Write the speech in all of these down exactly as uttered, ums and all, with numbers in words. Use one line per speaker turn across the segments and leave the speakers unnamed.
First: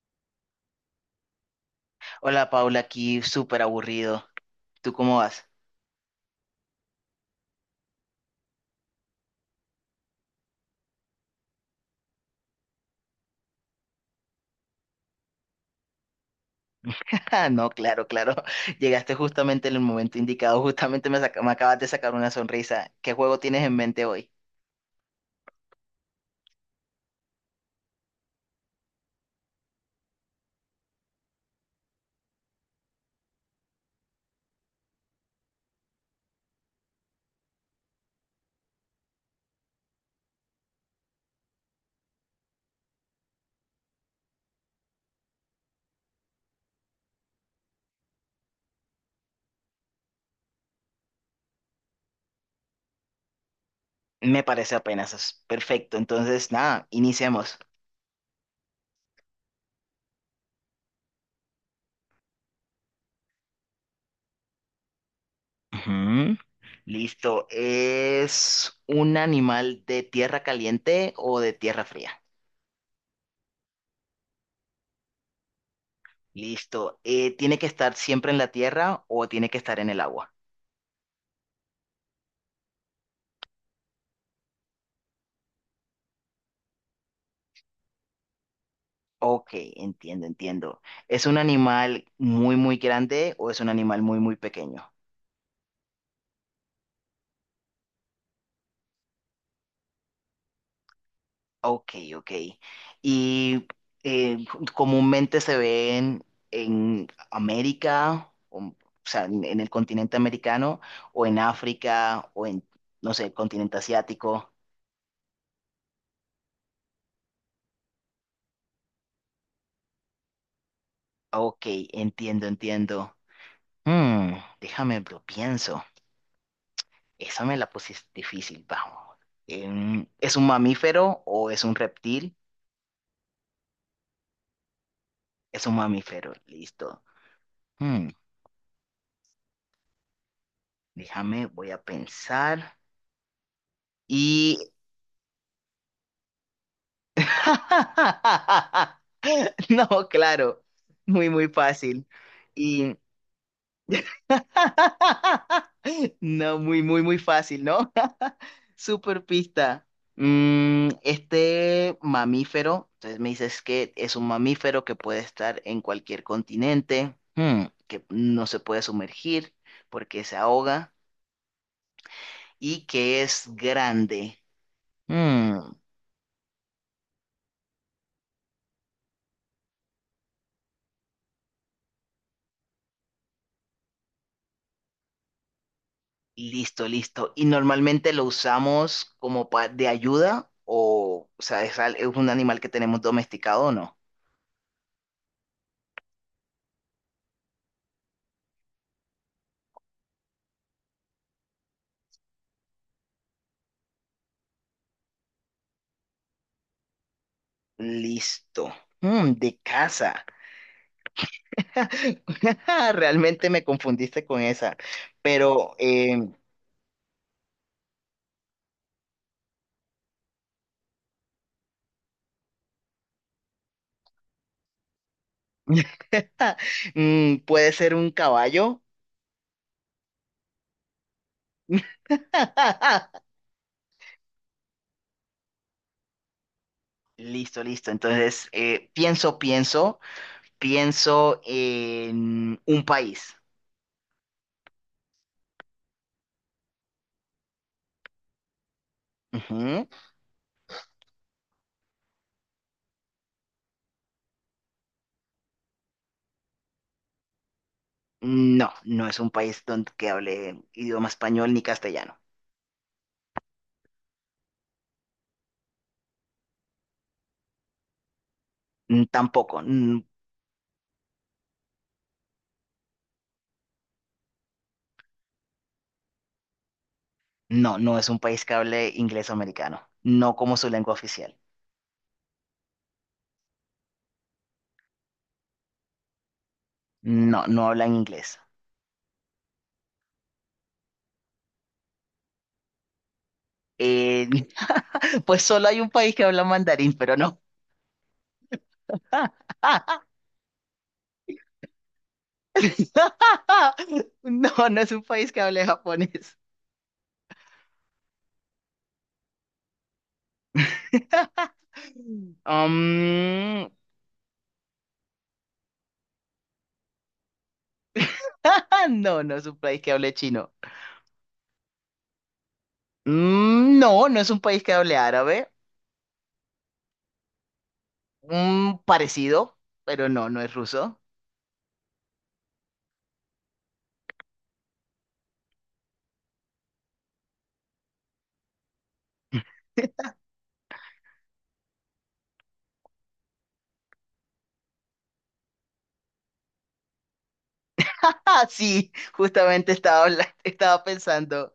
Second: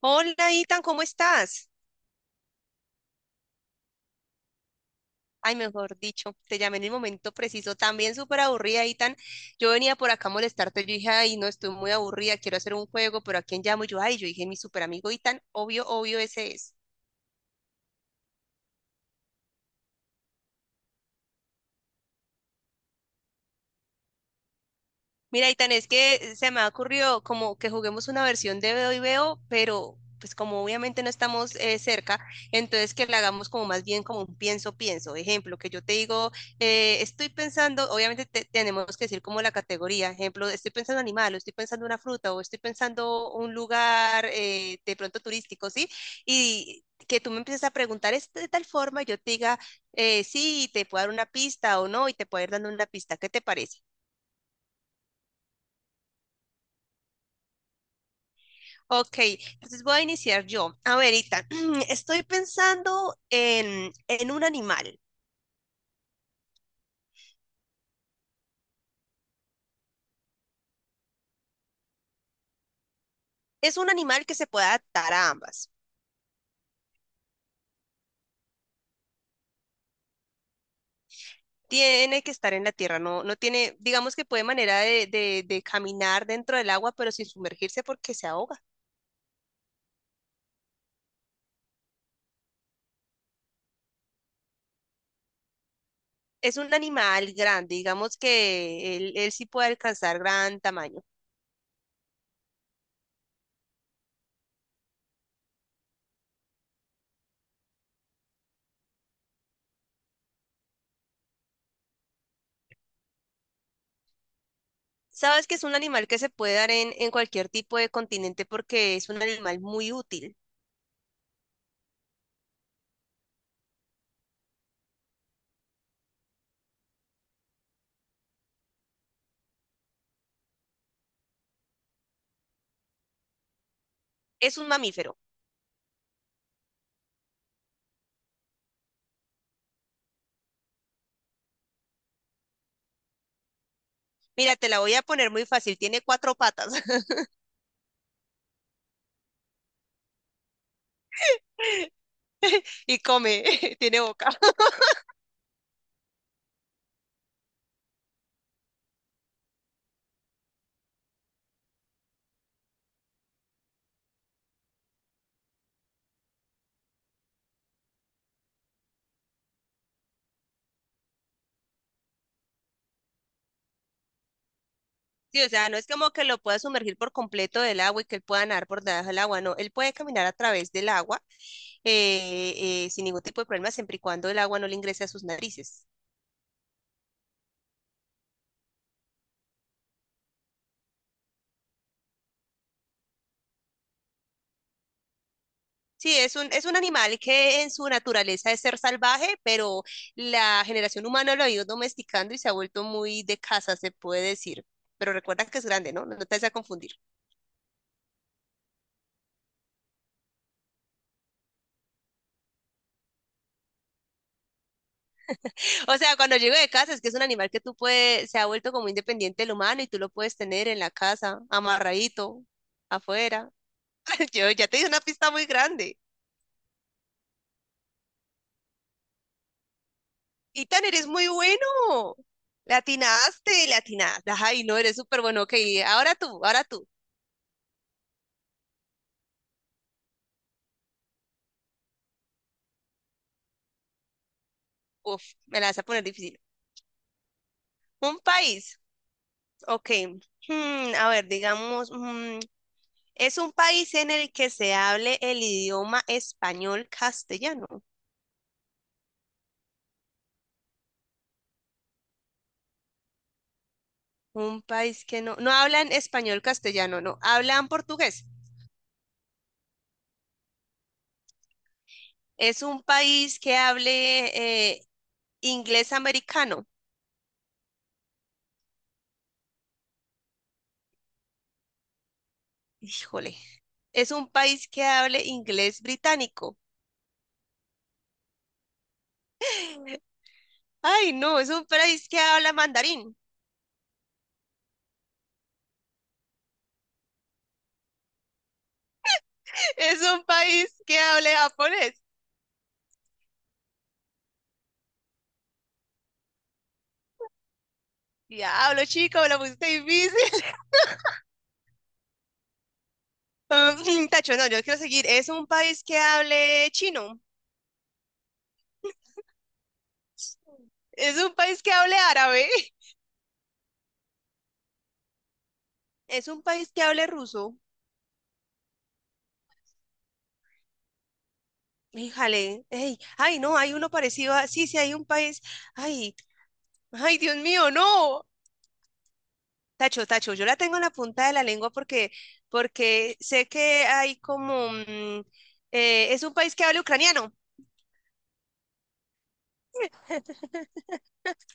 Hola, Itan, ¿cómo estás?
Hola Paula, aquí súper aburrido. ¿Tú cómo vas?
Ay, mejor dicho, te llamé en el momento preciso. También súper aburrida, Itan. Yo venía por acá a molestarte. Yo dije, ay, no, estoy muy aburrida, quiero hacer un juego, pero ¿a quién llamo? Y yo, ay, yo dije, mi súper amigo Itan, obvio, obvio, ese es.
Ah, no, claro, claro. Llegaste justamente en el momento indicado. Justamente me, saca- me acabas de sacar una sonrisa. ¿Qué juego tienes en mente hoy?
Mira, Itan, es que se me ha ocurrido como que juguemos una versión de Veo y Veo, pero pues como obviamente no estamos eh, cerca, entonces que la hagamos como más bien como un pienso, pienso. Ejemplo, que yo te digo, eh, estoy pensando, obviamente te- tenemos que decir como la categoría, ejemplo, estoy pensando animal, o estoy pensando una fruta, o estoy pensando un lugar eh, de pronto turístico, ¿sí? Y que tú me empieces a preguntar es de tal forma, yo te diga, eh, sí, te puedo dar una pista o no, y te puedo ir dando una pista, ¿qué te parece?
Me parece apenas es perfecto. Entonces, nada, iniciemos.
Ok, entonces voy a iniciar yo. A ver, Ethan, estoy pensando en, en un animal.
Ujú. Listo. ¿Es un animal de tierra caliente o de tierra fría?
Es un animal que se puede adaptar a ambas.
Listo. Eh, ¿tiene que estar siempre en la tierra o tiene que estar en el agua?
Tiene que estar en la tierra, no, no tiene, digamos que puede manera de, de- de caminar dentro del agua, pero sin sumergirse porque se ahoga.
Ok, entiendo, entiendo. ¿Es un animal muy, muy grande o es un animal muy, muy pequeño?
Es un animal grande, digamos que él, él sí puede alcanzar gran tamaño.
Ok, ok. ¿Y eh, comúnmente se ven en América, o, o sea, en, en el continente americano, o en África, o en, no sé, el continente asiático?
Sabes que es un animal que se puede dar en, en cualquier tipo de continente porque es un animal muy útil.
Ok, entiendo, entiendo. Hmm, déjame, lo pienso. Esa me la pusiste difícil, vamos. Em, ¿es un mamífero o es un reptil?
Es un mamífero.
Es un mamífero, listo. Hmm, déjame, voy a pensar.
Mira,
Y...
te la voy a poner muy fácil, tiene cuatro patas.
No, claro, muy, muy fácil. Y...
Y come, tiene boca.
No, muy, muy, muy fácil, ¿no? Super pista. Mm, este mamífero, entonces me dices que es un mamífero que puede estar en cualquier continente. Hmm. Que no se puede sumergir porque se ahoga y que es grande.
Sí, o
Mm,
sea, no es como que lo pueda sumergir por completo del agua y que él pueda nadar por debajo del agua, no, él puede caminar a través del agua eh, eh, sin ningún tipo de problema, siempre y cuando el agua no le ingrese a sus narices.
listo, listo. Y normalmente lo usamos como pa- de ayuda o, o sea, es, al- es un animal que tenemos domesticado o no.
Sí, es un, es un animal que en su naturaleza es ser salvaje, pero la generación humana lo ha ido domesticando y se ha vuelto muy de casa, se puede decir. Pero recuerda que es grande, ¿no? No te vas a confundir.
Listo. Mm, de casa. Realmente me confundiste con esa. Pero
O sea,
eh,
cuando llego de casa es que es un animal que tú puedes, se ha vuelto como independiente del humano y tú lo puedes tener en la casa, amarradito, afuera. Yo ya te di una pista muy grande.
mm, puede ser un caballo.
Tan eres muy bueno. Le atinaste, le atinaste. Ay, no, eres súper bueno. Ok, ahora tú, ahora tú.
Listo, listo. Entonces, eh, pienso, pienso, pienso en un país.
Uf, me la vas a poner difícil. Un país.
Ujú.
Ok. Hmm, a ver, digamos, mm, es un país en el que se hable el idioma español castellano.
No, no es un país donde que hable idioma español ni castellano.
Un país que no, no hablan español castellano, no, hablan portugués.
Mm, tampoco. Mm,
Es un país que hable eh, inglés americano.
no, no es un país que hable inglés o americano. No como su lengua oficial.
Híjole, es un país que hable inglés británico.
No, no hablan inglés.
Ay, no, es un país que habla mandarín.
Eh, pues solo hay un país que habla mandarín, pero no.
Es un país que hable japonés.
No, no es un país que hable japonés.
Diablo, chico, me lo pusiste difícil.
Um,
Mm, tacho, no, yo quiero seguir. Es un país que hable chino.
no, no es un país que hable chino.
Es un país que hable árabe.
Mm, no, no es un país que hable árabe.
Es un país que hable ruso.
Un parecido, pero no, no es ruso.
Híjale, ey, ay, no, hay uno parecido a, sí, sí, hay un país, ay, ay, Dios mío, no. Tacho, tacho, yo la tengo en la punta de la lengua porque, porque sé que hay como, mm, eh, es un país que habla ucraniano.
Ah, sí, justamente estaba, habla- estaba pensando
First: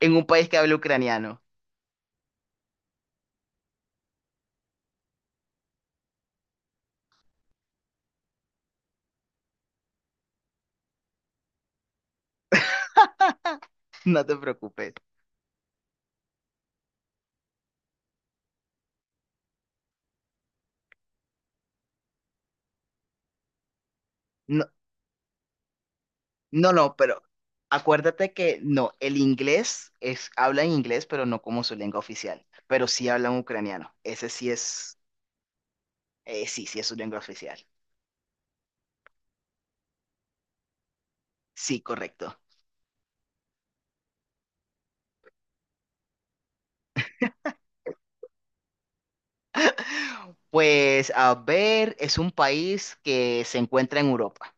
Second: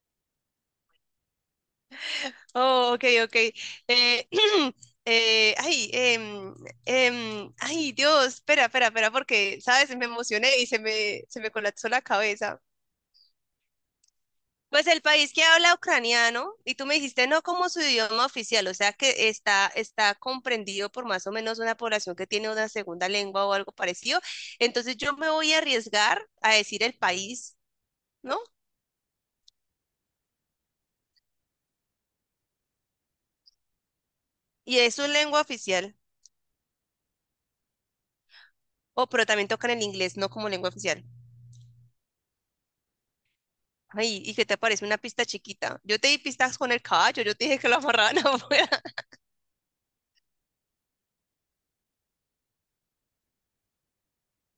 en un país que habla ucraniano.
Oh, ok, ok. Eh, eh, ay, em, em, ay, Dios, espera, espera, espera, porque, ¿sabes? Me emocioné y se me, se me colapsó la cabeza.
No te
Pues
preocupes.
el país que habla ucraniano, y tú me dijiste no como su idioma oficial, o sea que está, está comprendido por más o menos una población que tiene una segunda lengua o algo parecido.
No,
Entonces yo me voy a arriesgar a
no,
decir el
no, pero
país,
acuérdate
¿no?
que no, el inglés es, hablan inglés, pero no como su lengua oficial. Pero sí hablan ucraniano. Ese sí
Y es
es,
su lengua oficial.
eh, sí, sí es su lengua oficial.
Oh, pero también tocan el inglés, no como lengua oficial.
Sí, correcto.
Ay, ¿y qué te parece una pista chiquita? Yo te di pistas con el caballo, yo te dije que lo amarraban afuera.
Pues a ver, es un país que se encuentra en Europa.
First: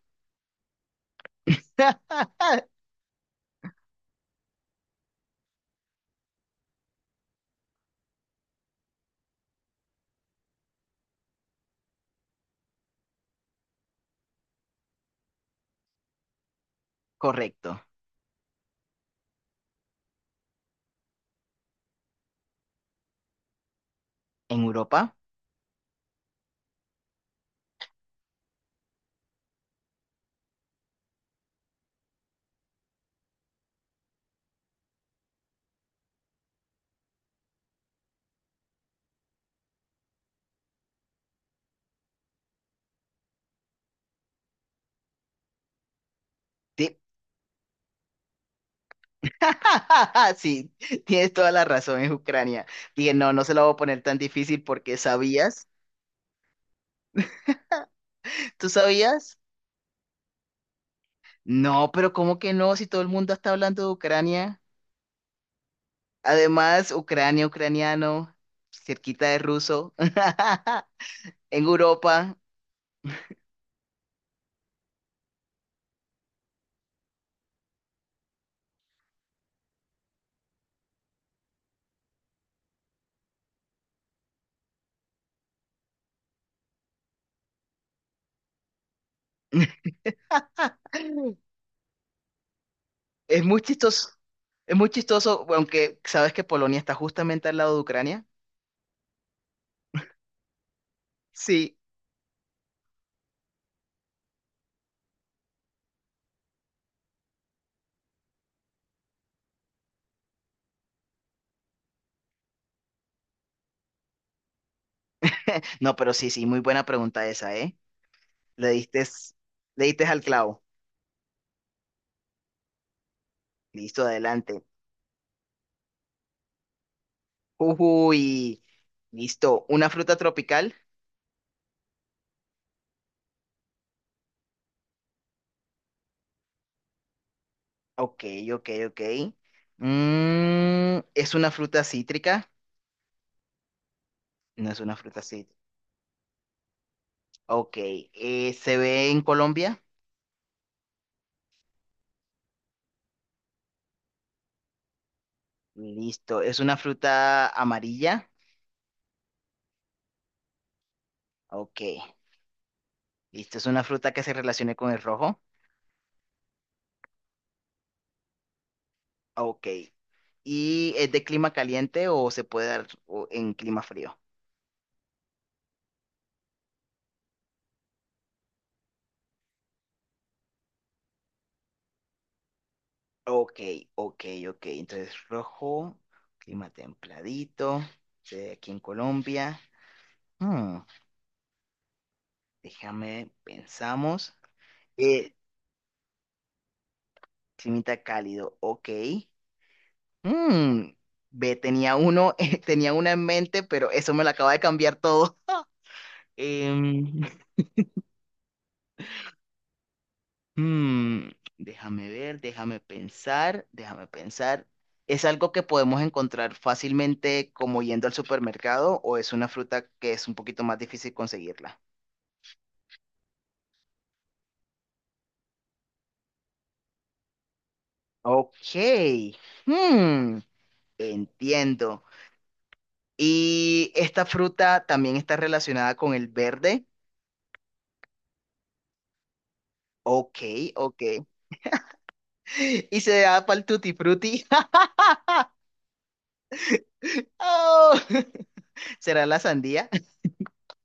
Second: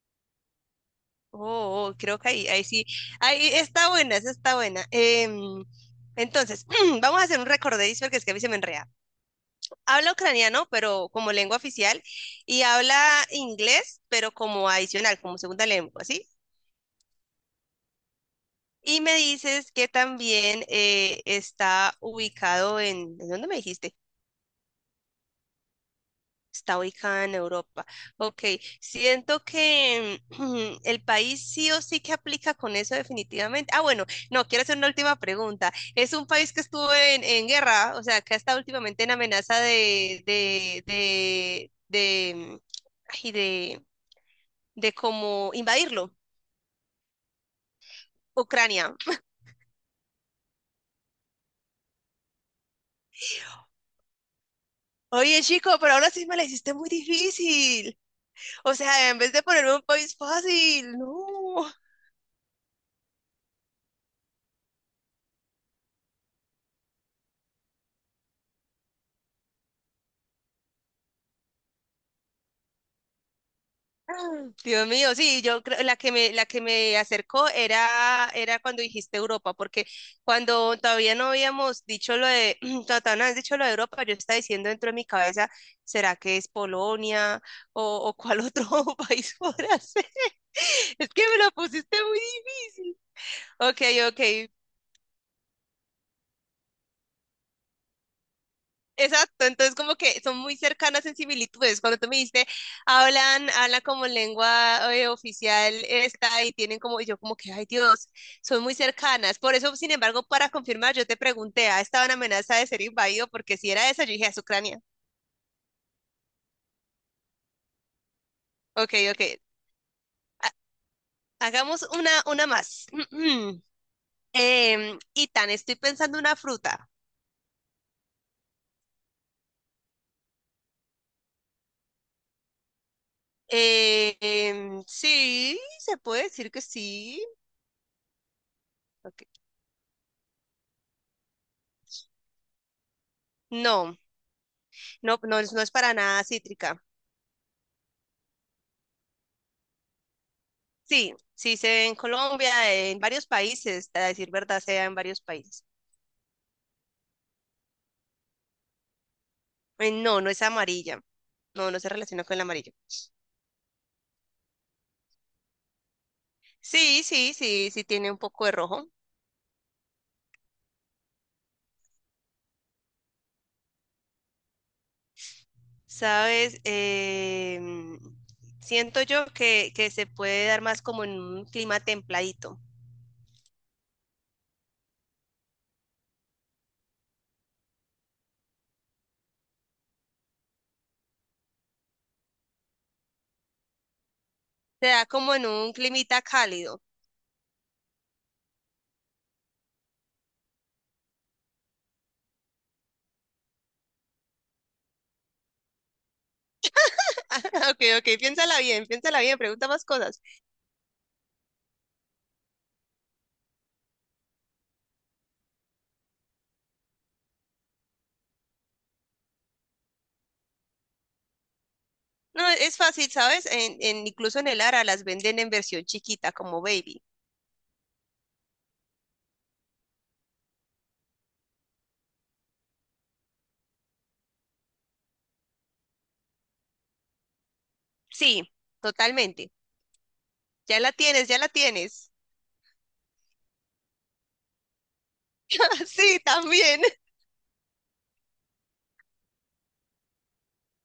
Oh, oh, creo que ahí, ahí sí. Ahí está buena, esa está buena. Em, entonces, vamos a hacer un recordadizo porque es que a mí se me enrea. Habla ucraniano, pero como lengua oficial, y habla inglés, pero como adicional, como segunda lengua, ¿sí?
Correcto.
Y me dices que también eh, está ubicado en, ¿en dónde me dijiste?
¿En Europa?
Está ubicada en Europa. Ok, siento que mm, el país sí o sí que aplica con eso definitivamente. Ah, bueno, no, quiero hacer una última pregunta. Es un país que estuvo en, en guerra, o sea, que ha estado últimamente en amenaza de, de, de, de, ay, de, de como invadirlo.
Sí,
Ucrania.
sí, tienes toda la razón, es Ucrania. Dije, no, no se la voy a poner tan difícil porque
Oye,
sabías.
chico, pero ahora sí me la hiciste muy difícil.
¿Tú
O sea, en vez
sabías?
de ponerme un país fácil, no.
No, pero ¿cómo que no? Si todo el mundo está hablando de Ucrania. Además, Ucrania, ucraniano, cerquita de ruso, en Europa.
Dios mío, sí, yo creo la que me la que me acercó era era cuando dijiste Europa, porque cuando todavía no habíamos dicho lo de cuando todavía no habías dicho lo de Europa, yo estaba diciendo dentro de mi cabeza, ¿será que es Polonia o, o cuál otro país podrá ser? Es que me la pusiste muy difícil.
Es muy
Ok,
chistoso.
ok,
Es muy chistoso, aunque sabes que Polonia está justamente al lado de Ucrania.
exacto, entonces como que son muy cercanas en
Sí.
similitudes. Cuando tú me dijiste, hablan, hablan como lengua eh, oficial esta y tienen como, y yo como que, ay Dios, son muy cercanas. Por eso, sin embargo, para confirmar, yo te pregunté, ¿ah, estaba en amenaza de ser invadido? Porque si era esa, yo dije, es Ucrania.
No, pero sí, sí, muy buena pregunta esa, ¿eh? Le
Ok,
diste,
ok.
le diste al
Ha-
clavo.
hagamos una, una más.
Listo, adelante.
Em, y estoy pensando una fruta.
Uy, listo. ¿Una fruta tropical?
Eh, em, sí, se puede decir que sí.
Ok, ok, ok.
Ok.
Mm, ¿es una fruta cítrica?
No,
No es una
no,
fruta
no, es-
cítrica.
no es para nada cítrica.
Ok, eh, ¿se ve en Colombia?
Sí, sí se ve en Colombia, en varios países, a decir verdad, se da en varios países.
Listo. ¿Es una fruta amarilla?
Eh, No, no es amarilla. No,
Ok,
no se relaciona con el amarillo.
listo. ¿Es una fruta que se relacione con el rojo?
Sí, sí, sí, sí tiene un poco de rojo.
Ok. ¿Y es de clima caliente o se puede dar o- en clima frío?
Sabes, em, siento yo que, que se puede dar más como en un clima templadito.
Ok, ok, ok. Entonces, rojo, clima templadito, se ve aquí en Colombia. Hmm, déjame, pensamos.
Se da
Eh,
como en un climita cálido.
climita cálido, ok. Mm, ve, tenía uno, eh, tenía una en mente, pero eso me lo acaba de cambiar todo. Em,
Ok, ok, piénsala bien, piénsala bien, pregunta más cosas.
hmm, déjame ver, déjame pensar, déjame pensar. ¿Es algo que podemos encontrar fácilmente como yendo al supermercado o es una fruta que es un poquito más difícil conseguirla?
No, es fácil, ¿sabes? En, en- incluso en el Ara las venden en versión chiquita, como baby.
Ok. Hmm, entiendo. Y esta fruta también está relacionada con el verde.
Sí, totalmente.
Ok,
Ya la
ok.
tienes, ya la tienes.
Y se da para el tutti frutti.
Sí, también.
¡Oh! ¿Será la sandía?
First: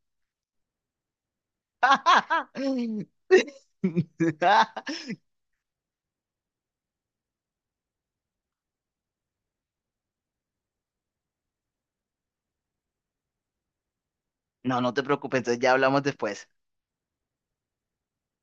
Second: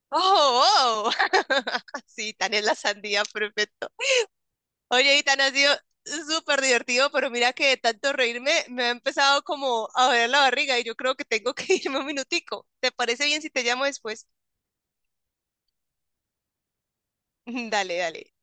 Oh, oh. Sí, tan es la sandía, perfecto. Oye, y tan ha sido súper divertido, pero mira que de tanto reírme me ha empezado como a doler la barriga y yo creo que tengo que irme un minutico. ¿Te parece bien si te llamo después?
No, no te preocupes, entonces ya hablamos después.
Dale, dale.